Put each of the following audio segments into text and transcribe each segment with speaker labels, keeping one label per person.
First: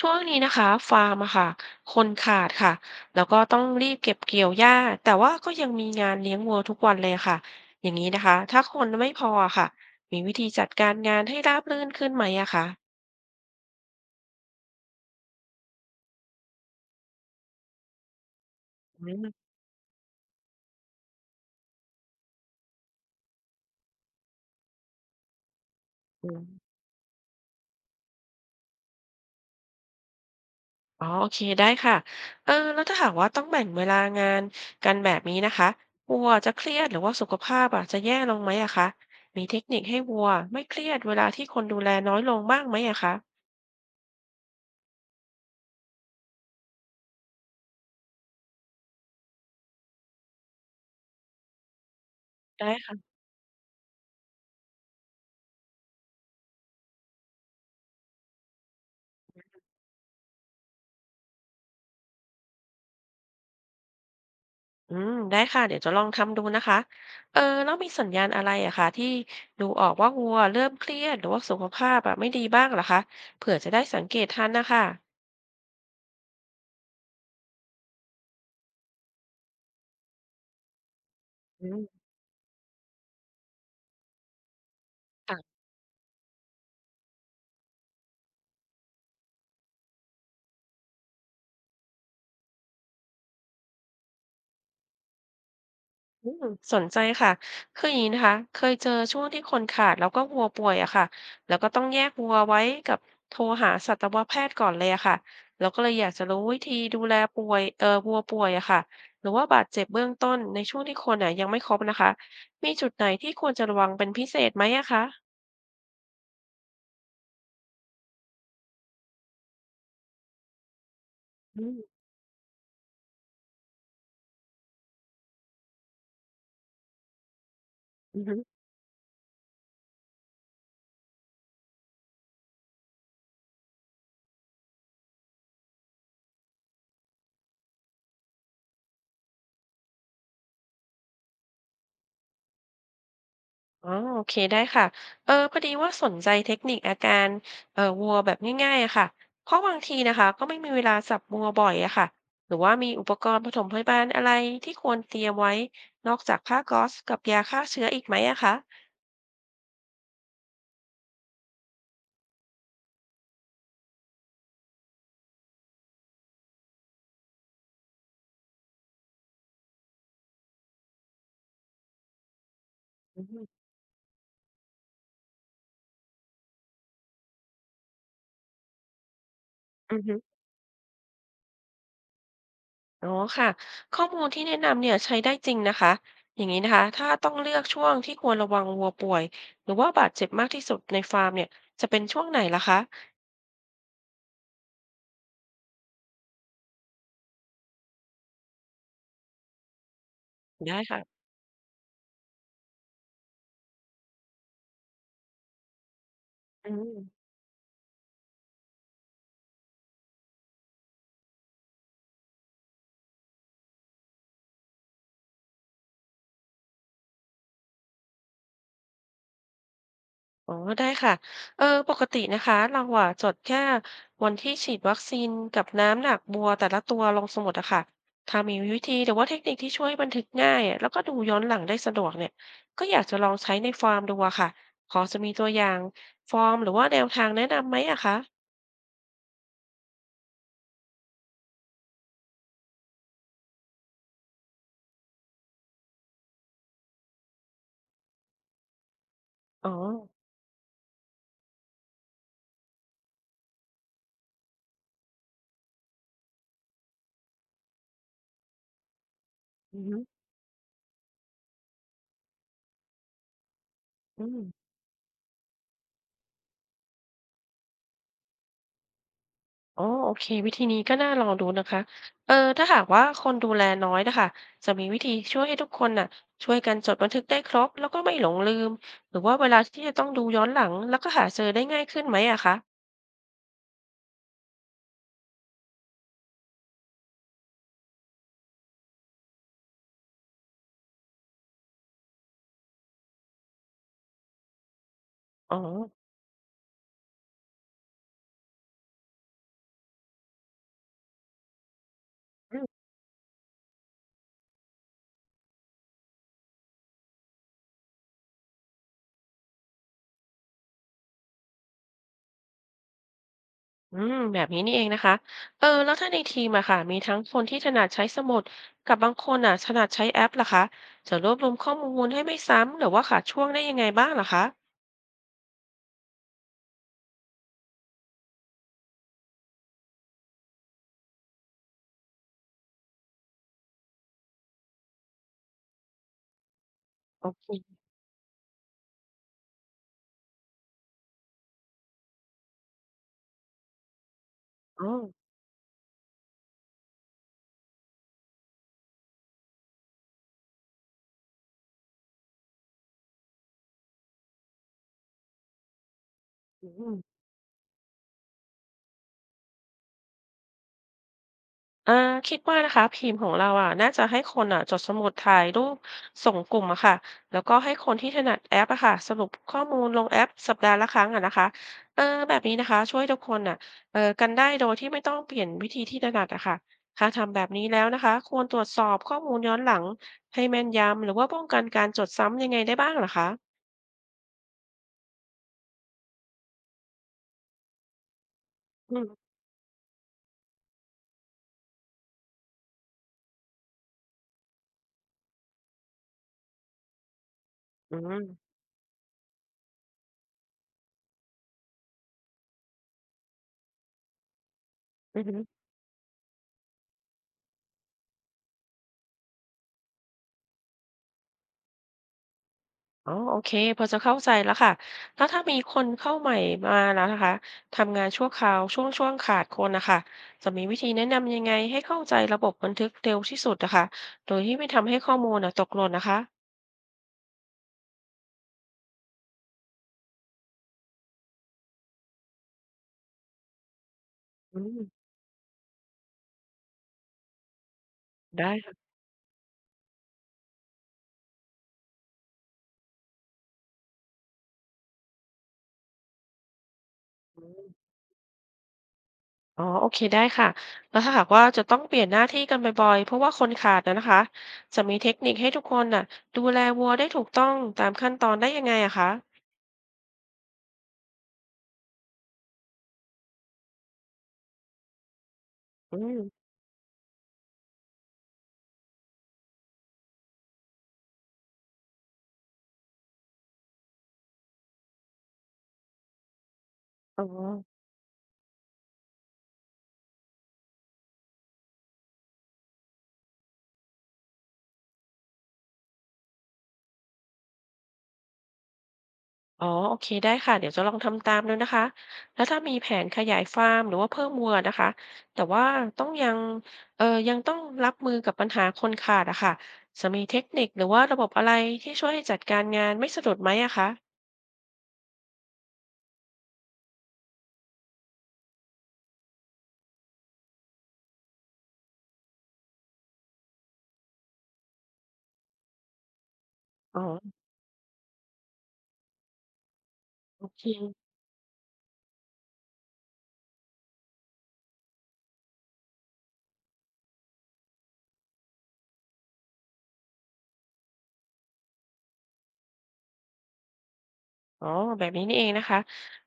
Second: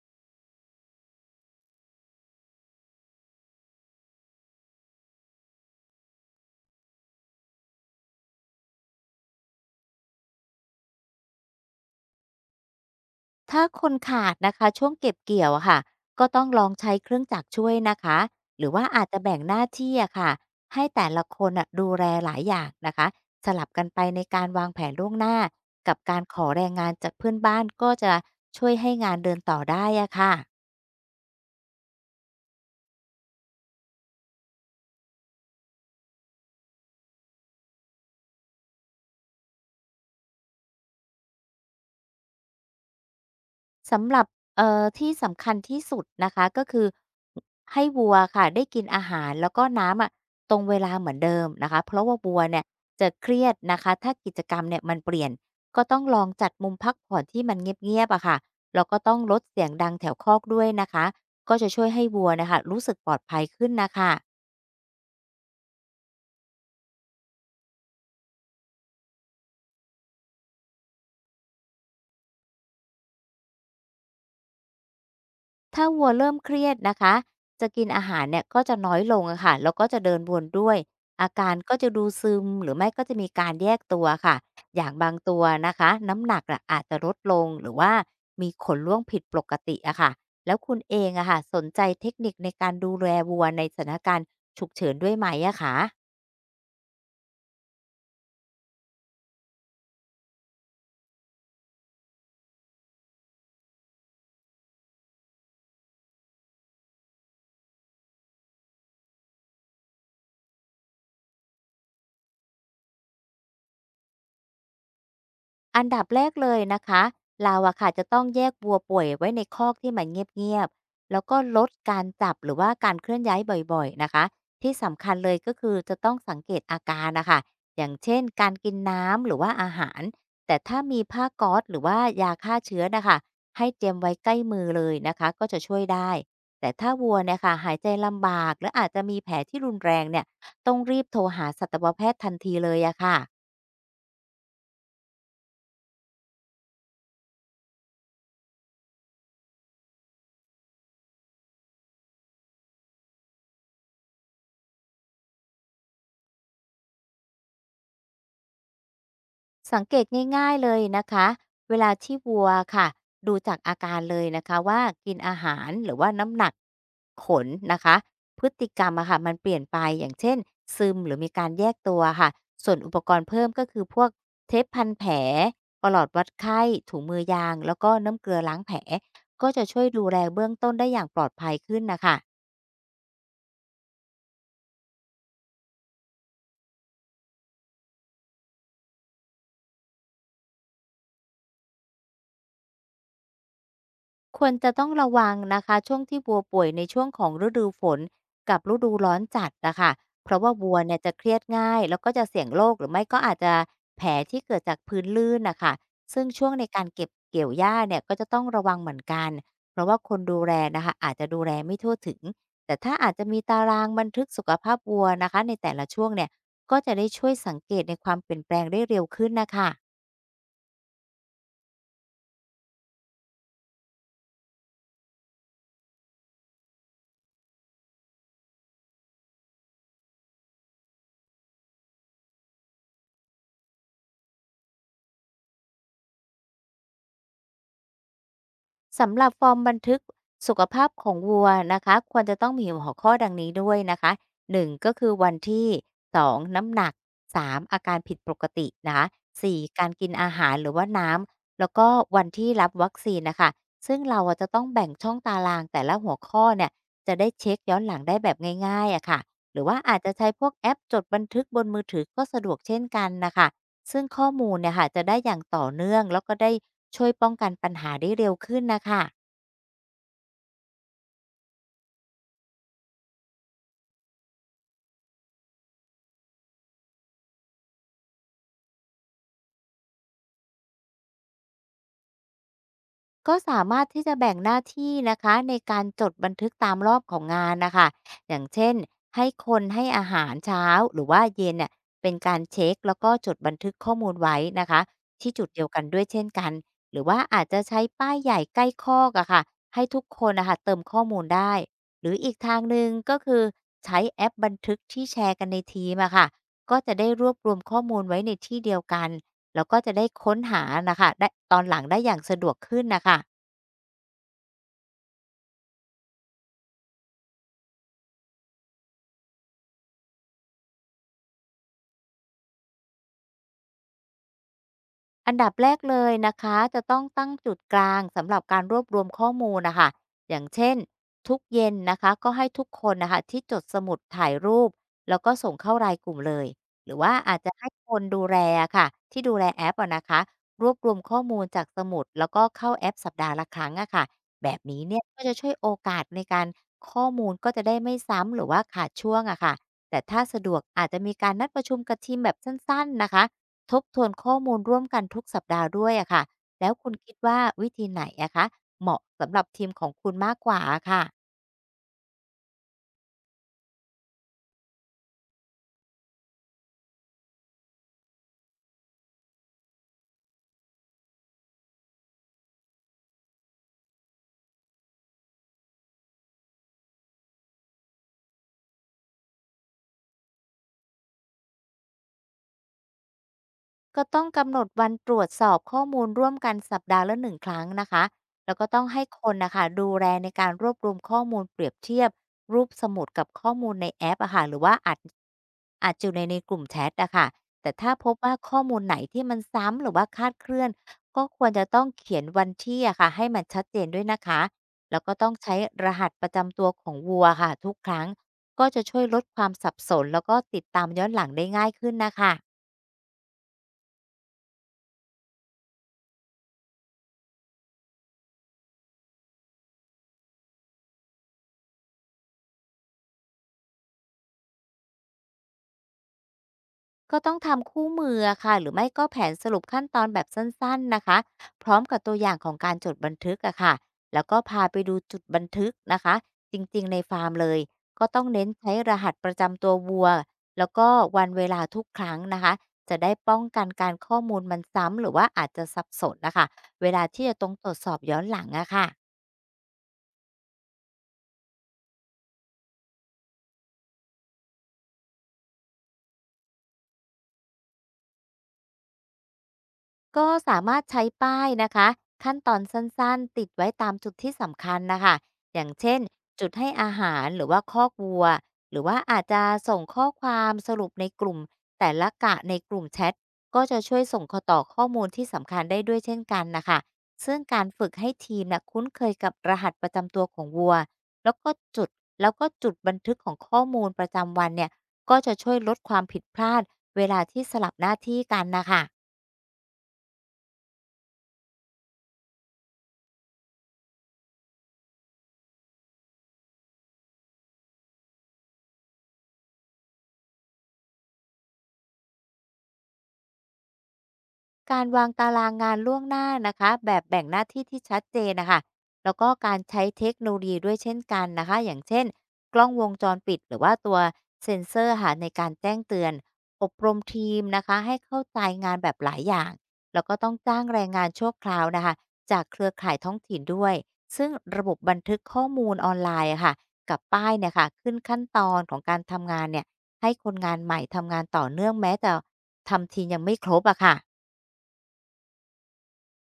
Speaker 1: ช่วงนี้นะคะฟาร์มอะค่ะคนขาดค่ะแล้วก็ต้องรีบเก็บเกี่ยวหญ้าแต่ว่าก็ยังมีงานเลี้ยงวัวทุกวันเลยค่ะอย่างนี้นะคะถ้าคนไม่พออะค่ะมีวิธีจัดการงานให้ราบรื่นขึ้นไหมอะคะ
Speaker 2: ถ้าคนขาดนะคะช่วงเก็บเกี่ยวอะค่ะก็ต้องลองใช้เครื่องจักรช่วยนะคะหรือว่าอา
Speaker 1: อื
Speaker 2: จจะแบ่ง
Speaker 1: ม
Speaker 2: หน้าที่อะค่ะให้แต่ละคนอะดูแลหลายอย่างนะคะสลับกันไปในการวางแผนล่วงหน้ากับการ
Speaker 1: อืม
Speaker 2: ขอแรงงานจากเพื่อนบ้านก็จะช่วยให้งานเดินต่อได้อะค่ะ
Speaker 1: อ๋อโอเคได้ค่ะเออแล้วถ้าหากว่าต้องแบ่งเวลางานกันแบบนี้นะคะวัวจะเครียดหรือว่าสุขภาพอะจะแย่ลงไหมอะคะมีเทคนิคให้วัวไม่เครียดเวลาที่คนดูแลน้อยลงบ้างไหมอะคะ
Speaker 2: สำหรับที่สำคัญที่สุดนะคะก็คือให้วัวค่ะได้กินอาหารแล้วก็น้ำอะตรงเวลาเหมือนเดิมนะคะเพราะว่าวัวเนี่ย
Speaker 1: ได้
Speaker 2: จะ
Speaker 1: ค่ะ
Speaker 2: เครียดนะคะถ้ากิจกรรมเนี่ยมันเปลี่ยนก็ต้องลองจัดมุมพักผ่อนที่มันเงียบๆอะค่ะแล้วก็ต้องลดเสียงดังแถวคอกด้วยนะคะก็จะช่วยให้วัวนะคะรู้สึกปลอดภัยขึ้นนะคะ
Speaker 1: อืมได้ค่ะเดี๋ยวจะลองทำดูนะคะเออแล้วมีสัญญาณอะไรอะคะที่ดูออกว่าวัวเริ่มเครียดหรือว่าสุขภาพอะไม่ดีบ้างเหรอคะเผื่อจะได้สังเกตทันนะคะ
Speaker 2: ถ้าวัวเริ่มเครียดนะคะจะกินอาหารเนี่ยก็จะน้อยลงอะค่ะแล้วก็จะเดินวนด้วย อาการ
Speaker 1: อื
Speaker 2: ก็จะดู
Speaker 1: ม
Speaker 2: ซึมหรือไม่ก็จะมีการแยกตัวค่ะอย่างบางตัว
Speaker 1: ค่ะ
Speaker 2: นะคะน้ำหนักอะอาจจะลดลงหรือว่ามีขนร่วงผิดปกติอะค่ะแล้วคุณเองอะค่ะสนใจเทคนิคในการดูแลวัวในสถานการณ์ฉุกเฉินด้วยไหมอะคะ
Speaker 1: อืมสนใจค่ะคืออย่างนี้นะคะเคยเจอช่วงที่คนขาดแล้วก็วัวป่วยอะค่ะแล้วก็ต้องแยกวัวไว้กับโทรหาสัตวแพทย์ก่อนเลยอะค่ะแล้วก็เลยอยากจะรู้วิธีดูแลป่วยเอ่อวัวป่วยอะค่ะหรือว่าบาดเจ็บเบื้องต้นในช่วงที่คนอะยังไม่ครบนะคะมีจุดไหนที่ควรจะระวังเป็นพิเศษไหมอะคะ
Speaker 2: อันดับแรกเลยนะคะเราอะค่ะจะต้องแยกวัวป่วยไว้ในคอกที่มันเงียบๆแล้วก็ลด
Speaker 1: อื
Speaker 2: การจับหรือว่าการเคลื่อนย้ายบ่อยๆนะคะที่สำคัญเลยก็คือจะต้องสังเกตอาการนะคะอย่างเช่นการ
Speaker 1: ม
Speaker 2: กินน้ำหรือว่าอาหารแต่ถ้ามีผ้าก๊อซหรือว่ายาฆ่าเชื้อนะคะให้เตรียมไว้ใกล้มือเลยนะคะก็จะช่วยได้แต่ถ้าวัวเนี่ยค่ะหายใจลำบากและอาจจะมีแผลที่รุนแรงเนี่ยต้องรีบโทรหาสัตวแพทย์ทันทีเลยอะค่ะ
Speaker 1: อ๋อโอเคได้ค่ะเออพอดีว่าสนใจเทคนิคอาการวัวแบบง่ายๆอะค่ะเพราะบางทีนะคะก็ไม่มีเวลาสับวัวบ่อยอะค่ะหรือว่ามีอุปกรณ์ปสมพยาบาลอะไรที่ควรเตรียมไว้นอกจากผ้าก๊อซกับยาฆ่าเชื้ออีกไหมอะคะ
Speaker 2: สังเกตง่ายๆเลยนะคะเวลาที่วัวค่ะดูจากอาการเลยนะคะว่ากินอาหารหรือว่าน้ำหนักขนนะคะพฤติกรรมอะค่ะมันเปลี่ยนไปอย่างเช่นซึมหรือมีการแยกตัวค่ะส่วนอุปกร
Speaker 1: อื
Speaker 2: ณ์เพิ่ม
Speaker 1: อ
Speaker 2: ก็คือพวกเทปพันแผลปลอดวัดไข้ถุงมือยางแล้วก็น้ำเกลือล้างแผลก็จะช่วย
Speaker 1: อือ
Speaker 2: ดู
Speaker 1: ฮึ
Speaker 2: แลเบื้องต้นได้อย่างปลอดภัยขึ้นนะคะ
Speaker 1: อ๋อค่ะข้อมูลที่แนะนำเนี่ยใช้ได้จริงนะคะอย่างนี้นะคะถ้าต้องเลือกช่วงที่ควรระวังวัวป่วยหรือว่าบาดเจ็บมากที่สุดในฟาร์มเนี่ยจะเป็นช่วงไหนล่ะคะ
Speaker 2: ควรจะต้องระวังนะคะช่วงที่วัวป่วยในช่วงของฤดูฝนกับฤดูร้อนจัดนะคะเพราะว่าวั
Speaker 1: ได้
Speaker 2: วเนี่ยจะ
Speaker 1: ค่ะ
Speaker 2: เครียดง่ายแล้วก็จะเสี่ยงโรคหรือไม่ก็อาจจะแผลที่เกิดจากพื้นลื่นนะคะซึ่งช่วงใน
Speaker 1: อื
Speaker 2: การ
Speaker 1: ม
Speaker 2: เก็บเกี่ยวหญ้าเนี่ยก็จะต้องระวังเหมือนกันเพราะว่าคนดูแลนะคะอาจจะดูแลไม่ทั่วถึงแต่ถ้าอาจจะมีตารางบันทึกสุขภาพวัวนะคะในแต่ละช่วงเนี่ยก็จะได้ช่วยสังเกตในความเปลี่ยนแปลงได้เร็วขึ้นนะคะ
Speaker 1: อ๋อได้ค่ะ เออปกตินะคะเราอะจดแค่วันที่ฉีดวัคซีนกับน้ำหนักบัวแต่ละตัวลงสมุดอะค่ะถ้ามีวิธีหรือว่าเทคนิคที่ช่วยบันทึกง่ายอะแล้วก็ดูย้อนหลังได้สะดวกเนี่ยก็อยากจะลองใช้ในฟาร์มดูอะค่ะ ขอจะมีตัวอย่างฟอร์มหรือว่าแนวทางแนะนำไหมอะคะ
Speaker 2: สำหรับฟอร์มบันทึกสุขภาพของวัวนะคะควรจะต้องมีหัวข้อดังนี้ด้วยนะคะหนึ่งก็คือวันที่สองน้ำหนักสามอาการผิดปกตินะคะสี่
Speaker 1: อ๋อ
Speaker 2: การกินอาหารหรือว่าน้ำแล้วก็วันที่รับวัคซีนนะค่ะซึ่งเราอะจะต้องแบ่งช่องตารางแต่ละหัวข้อเนี่ยจะได้เช็กย้อนหลังได้แบบง่ายๆอะค่ะหรือว่า
Speaker 1: อือฮึ
Speaker 2: อาจจะใช้พวกแอปจดบันทึกบนมือถือก็สะดวกเช่นกันนะคะ ซึ่ง
Speaker 1: อื
Speaker 2: ข้อ
Speaker 1: ม
Speaker 2: มูลเนี่ยค่ะจะได้อย่างต่อเนื่องแล้วก็ได้ช่วยป้องกันปัญหาได้เร็วขึ้นนะคะ
Speaker 1: อ๋อโอเควิธีนี้ก็น่าลองดูนะคะเออถ้าหากว่าคนดูแลน้อยนะคะจะมีวิธีช่วยให้ทุกคนน่ะช่วยกันจดบันทึกได้ครบแล้วก็ไม่หลงลืมหรือว่าเวลาที่จะต้องดูย้อนหลังแล้วก็หาเจอได้ง่ายขึ้นไหมอะคะ
Speaker 2: ก็สามารถที่จะแบ่งหน้าที่นะคะในการจดบันทึกตามรอบของงานนะคะอย่างเช่นให้คนให้อาหารเช้าหรือว่าเย็นเนี่ยเป็นการเช็คแล้วก็จดบันทึกข้อมูลไว้นะคะที่จุด
Speaker 1: อ๋อ
Speaker 2: เดียวกันด้วยเช่นกันหรือว่าอาจจะใช้ป้ายใหญ่ใกล้คอกอะค่ะให้ทุกคนนะคะเติมข้อมูลได้หรืออีก
Speaker 1: อื
Speaker 2: ทาง
Speaker 1: ม
Speaker 2: หนึ่งก็คือใช้แอปบันทึกที่แชร์กันในทีมอะค่ะก็จะได้รวบรวมข้อมูลไว้ในที่เดียวกัน แล้วก็จะได้ค้นหานะคะได้ตอนหลังได้อย่างสะดวกขึ้นนะคะ
Speaker 1: อืมแบบนี้นี่เองนะคะเออแล้วถ้าในทีมอะค่ะมีทั้งคนที่ถนัดใช้สมุดกับบางคนน่ะถนัดใช้แอปล่ะคะจะรวบรวมข้อมูลให้ไม่ซ้ำหรือว่าขาดช่วงได้ยังไงบ้างล่ะคะ
Speaker 2: อันดับแรกเลยนะคะจะต้องตั้งจุดกลางสำหรับการรวบรวมข้อมูลนะคะอย่างเช่นทุกเย็นนะคะก็ให้ทุกคนนะคะที่จดสมุดถ่ายรูปแล้วก็ส่งเข้ารายกลุ่มเลยหรือว่า
Speaker 1: โอ
Speaker 2: อาจ
Speaker 1: เค
Speaker 2: จะให้คนดูแลค่ะที่ดูแลแอปอะนะคะรวบรวมข้อมูลจากสมุดแล้วก็เข้าแอปสัปดาห์ละครั้งอะค่ะแบบนี้
Speaker 1: อ๋อ
Speaker 2: เนี่ยก็จะช่วยโอกาสในการข้อมูลก็จะได้ไม่ซ้ำหรือว่าขาดช่วงอะค่ะแต่ถ้าสะดวกอาจจะมีการนัดประชุมกับทีมแบบสั้นๆนะคะ ทบทวนข้อมูลร่วมกันทุกสัปดาห์ด้วยอะค่ะแล้ว
Speaker 1: อื
Speaker 2: คุณ
Speaker 1: ม
Speaker 2: คิดว่าวิธีไหนอะคะเหมาะสำหรับทีมของคุณมากกว่าอะค่ะ
Speaker 1: อ่าคิดว่านะคะทีมของเราอะน่าจะให้คนอะจดสมุดถ่ายรูปส่งกลุ่มอะค่ะแล้วก็ให้คนที่ถนัดแอปอะค่ะสรุปข้อมูลลงแอปสัปดาห์ละครั้งอะนะคะเออแบบนี้นะคะช่วยทุกคนอะเออกันได้โดยที่ไม่ต้องเปลี่ยนวิธีที่ถนัดอะค่ะถ้าทำแบบนี้แล้วนะคะควรตรวจสอบข้อมูลย้อนหลังให้แม่นยำหรือว่าป้องกันการจดซ้ำยังไงได้บ้างเหรอคะ
Speaker 2: ก็ต้องกำหนดวันตรวจสอบข้อมูลร่วมกันสัปดาห์ละหนึ่งครั้งนะคะแล้วก็ต้อง
Speaker 1: อื
Speaker 2: ให้
Speaker 1: ม
Speaker 2: คนนะคะดูแลในการรวบรวมข้อมูลเปรียบเทียบรูปสมุดกับข้อมูลในแอปอะค่ะหรือว่าอัดอยู่ในกลุ่มแชทอะค่ะแต่ถ้า
Speaker 1: อื
Speaker 2: พบ
Speaker 1: ม
Speaker 2: ว่าข้อมูลไหนที่มันซ้ำหรือว่าคลาดเคลื่อนก็ควรจะต้องเขียนวันที่อะค่ะให้มันชัดเจนด้วยนะคะแล้วก็
Speaker 1: อื
Speaker 2: ต้องใช้
Speaker 1: ม
Speaker 2: รหัสประจำตัวของวัวค่ะทุกครั้งก็จะช่วยลดความสับสนแล้วก็ติดตามย้อนหลังได้ง่ายขึ้นนะคะ
Speaker 1: อ๋อโอเคพอจะเข้าใจแล้วค่ะแล้วถ้ามีคนเข้าใหม่มาแล้วนะคะทำงานชั่วคราวช่วงขาดคนนะคะจะมีวิธีแนะนำยังไงให้เข้าใจระบบบันทึกเร็วที่สุดนะคะโดยที่ไม่ทำให้ข้อมูลนะตกหล่นนะคะ
Speaker 2: ก็ต้องทำคู่มืออะค่ะหรือไม่ก็แผนสรุปขั้นตอนแบบสั้นๆนะคะพร้อมกับตัวอย่างของการจดบันทึกอะค่ะแล้วก็
Speaker 1: อื
Speaker 2: พา
Speaker 1: ม
Speaker 2: ไปดูจุดบันทึกนะคะจริงๆในฟาร์มเลยก็ต้องเน้น
Speaker 1: ได้
Speaker 2: ใช้
Speaker 1: ค่ะ
Speaker 2: รหัสประจำตัววัวแล้วก็วันเวลาทุกครั้งนะคะจะได้ป้องกันการข้อมูลมันซ้ำหรือว่าอาจจะสับสนนะคะเวลาที่จะ
Speaker 1: อื
Speaker 2: ตรงตรวจส
Speaker 1: ม
Speaker 2: อบย้อนหลังอะค่ะ
Speaker 1: อ๋อโอเคได้ค่ะแล้วถ้าหากว่าจะต้องเปลี่ยนหน้าที่กันบ่อยๆเพราะว่าคนขาดนะคะจะมีเทคนิคให้ทุกคนน่ะดูแลวัวได้ถูกต้องตามขั้นตอนได้ยังไงอะคะ
Speaker 2: ก็สามารถใช้ป้ายนะคะขั้นตอนสั้นๆ ติดไว้ตามจุดที่สำคัญนะคะอย่าง
Speaker 1: อื
Speaker 2: เช่น
Speaker 1: ม
Speaker 2: จุดให้อาหารหรือว่าคอกวัวหรือว่าอาจจะส่งข้อความสรุปในกลุ่มแต่ละกะในกลุ่มแชทก็จะช่วยส่งขอต่อข้อมูลที่สำคัญได้ด้วยเช่นกันนะคะ
Speaker 1: อ๋อ
Speaker 2: ซึ่งการฝึกให้ทีมนะคุ้นเคยกับรหัสประจำตัวของวัวแล้วก็จุดจุดบันทึกของข้อมูลประจำวันเนี่ยก็จะช่วยลดความผิดพลาดเวลาที่สลับหน้าที่กันนะคะ
Speaker 1: อ๋อโอเคได้ค่ะเดี๋ยวจะลองทำตามดูนะคะแล้วถ้ามีแผนขยายฟาร์มหรือว่าเพิ่มวัวนะคะแต่ว่าต้องยังเอ่อยังต้องรับมือกับปัญหาคนขาดอะค่ะจะมีเทคนิคหรือว่าระบบอะไรที่ช่วยให้จัดการงานไม่สะดุดไหมอะคะ
Speaker 2: การวางตารางงานล่วงหน้านะคะแบบแบ่งหน้าที่ที่ชัดเจนนะคะแล้วก็การใช้เทคโนโลยีด้วยเช่นกันนะคะอย่างเช่นกล้องวงจรปิดหรือว่าตัวเซ็นเซอร์ค่ะในการแจ้งเตือนอบร
Speaker 1: อ๋
Speaker 2: ม
Speaker 1: อ
Speaker 2: ทีมนะคะให้เข้าใจงานแบบหลายอย่างแล้วก็ต้อง
Speaker 1: โอ
Speaker 2: จ้า
Speaker 1: เค
Speaker 2: งแรงงานชั่วคราวนะคะจากเครือข่ายท้องถิ่นด้วยซึ่งระบบบันทึกข้อมูลออนไลน์อะค่ะกับป้ายเนี่ยค่ะขึ้นขั้นตอนของการทำงานเนี่ยให้คนงานใหม่ทำงานต่อเนื่องแม้แต่ทำทีมยังไม่ครบอะค่ะ
Speaker 1: อ๋อแบบนี้นี่เองนะคะ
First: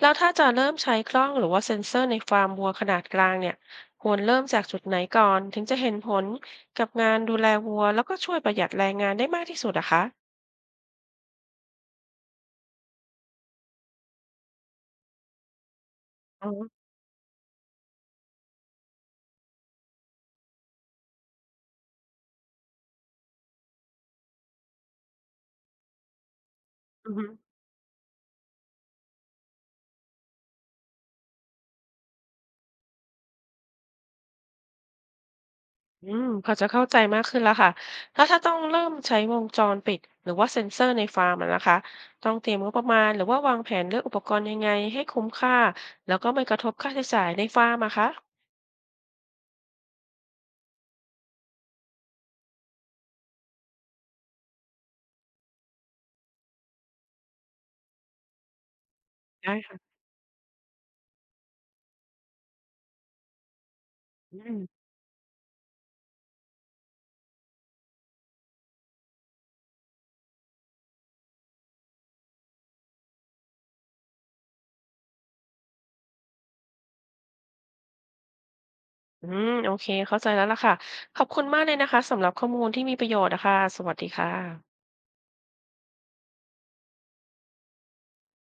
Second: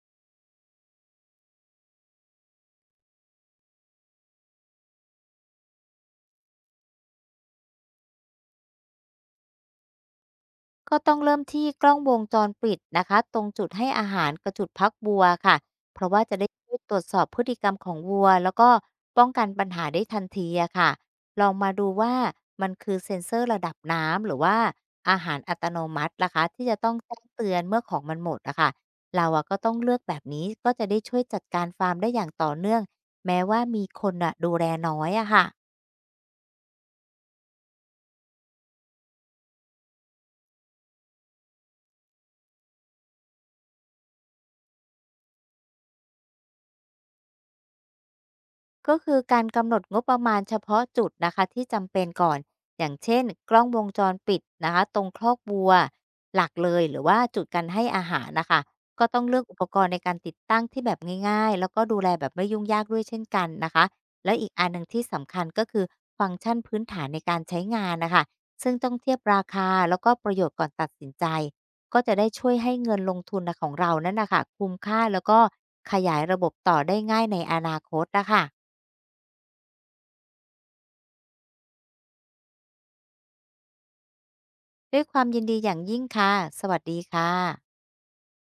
Speaker 1: แล้วถ้าจะเริ่มใช้กล้องหรือว่าเซ็นเซอร์ในฟาร์มวัวขนาดกลางเนี่ยควรเริ่มจากจุดไหนก่อนถึงจะเห็นผลกับงานดูแลวัวแล้วก็ช่วยประหยัดแรงงานได้มากที่สุดอะคะ
Speaker 2: ก็ต้องเริ่มที่กล้องวงจรปิดนะคะตรงจุดให้อาหารกับจุดพักวัวค่ะเพราะว่าจะ
Speaker 1: อ๋
Speaker 2: ได้
Speaker 1: อ
Speaker 2: ช่วยตรวจสอบพฤติกรรมของวัวแล้วก็ป้องกันปัญหาได้ทันทีอะค่ะลองมาดูว่ามันคือเซ็นเซอร์ระดับน้ำหรือว่าอาหารอัตโนมัตินะคะที่จะต้อง
Speaker 1: อือ
Speaker 2: แจ้
Speaker 1: ฮึ
Speaker 2: งเตือนเมื่อของมันหมดอะค่ะเราอะก็ต้องเลือกแบบนี้ก็จะได้ช่วยจัดการฟาร์มได้อย่างต่อเนื่องแม้ว่ามีคนอะดูแลน้อยอะค่ะ
Speaker 1: อืมพอจะเข้าใจมากขึ้นแล้วค่ะถ้าต้องเริ่มใช้วงจรปิดหรือว่าเซ็นเซอร์ในฟาร์มอะนะคะต้องเตรียมงบประมาณหรือว่าวางแผนเลือกอุปกรณ์ยังไงให้คุ้มค่าแล้วก็ไม่กระทบค่าใช้จ่ายในฟาร์มอะคะ
Speaker 2: ก็คือการกำหนดงบประมาณเฉพาะจุดนะคะที่จำเป็นก่อนอย่างเช่นกล้องวงจรปิดนะคะตรงคอกวัวหลักเลยหรือว่าจุดการให้อาหารนะคะก็ต้องเลือก
Speaker 1: ได้
Speaker 2: อุปกร
Speaker 1: ค่ะ
Speaker 2: ณ์ในการติดตั้งที่แบบง่ายๆแล้วก็ดูแลแบบไม่ยุ่งยากด้วยเช่นกันนะคะแล้
Speaker 1: อื
Speaker 2: วอีกอันห
Speaker 1: ม
Speaker 2: นึ่งที่สำคัญก็คือฟังก์ชันพื้นฐานในการใช้งานนะคะซึ่งต้องเทียบราคาแล้วก็ประโยชน์ก่อนตัดสินใจก็จะได้ช่วยให้เงินลงทุนนะของเรานั่นนะคะคุ้มค่าแล้วก็ขยายระบบต่อได้ง่ายในอนาคตนะคะ
Speaker 1: อืมโอเคเข้าใจแล้วล่ะค่ะขอบคุณมากเลยนะคะสำหรับข้อมูลที่มีประโยชน์นะคะสวัสดีค่ะ
Speaker 2: ด้วยความยินดีอย่างยิ่งค่ะ สวัสดีค่ะ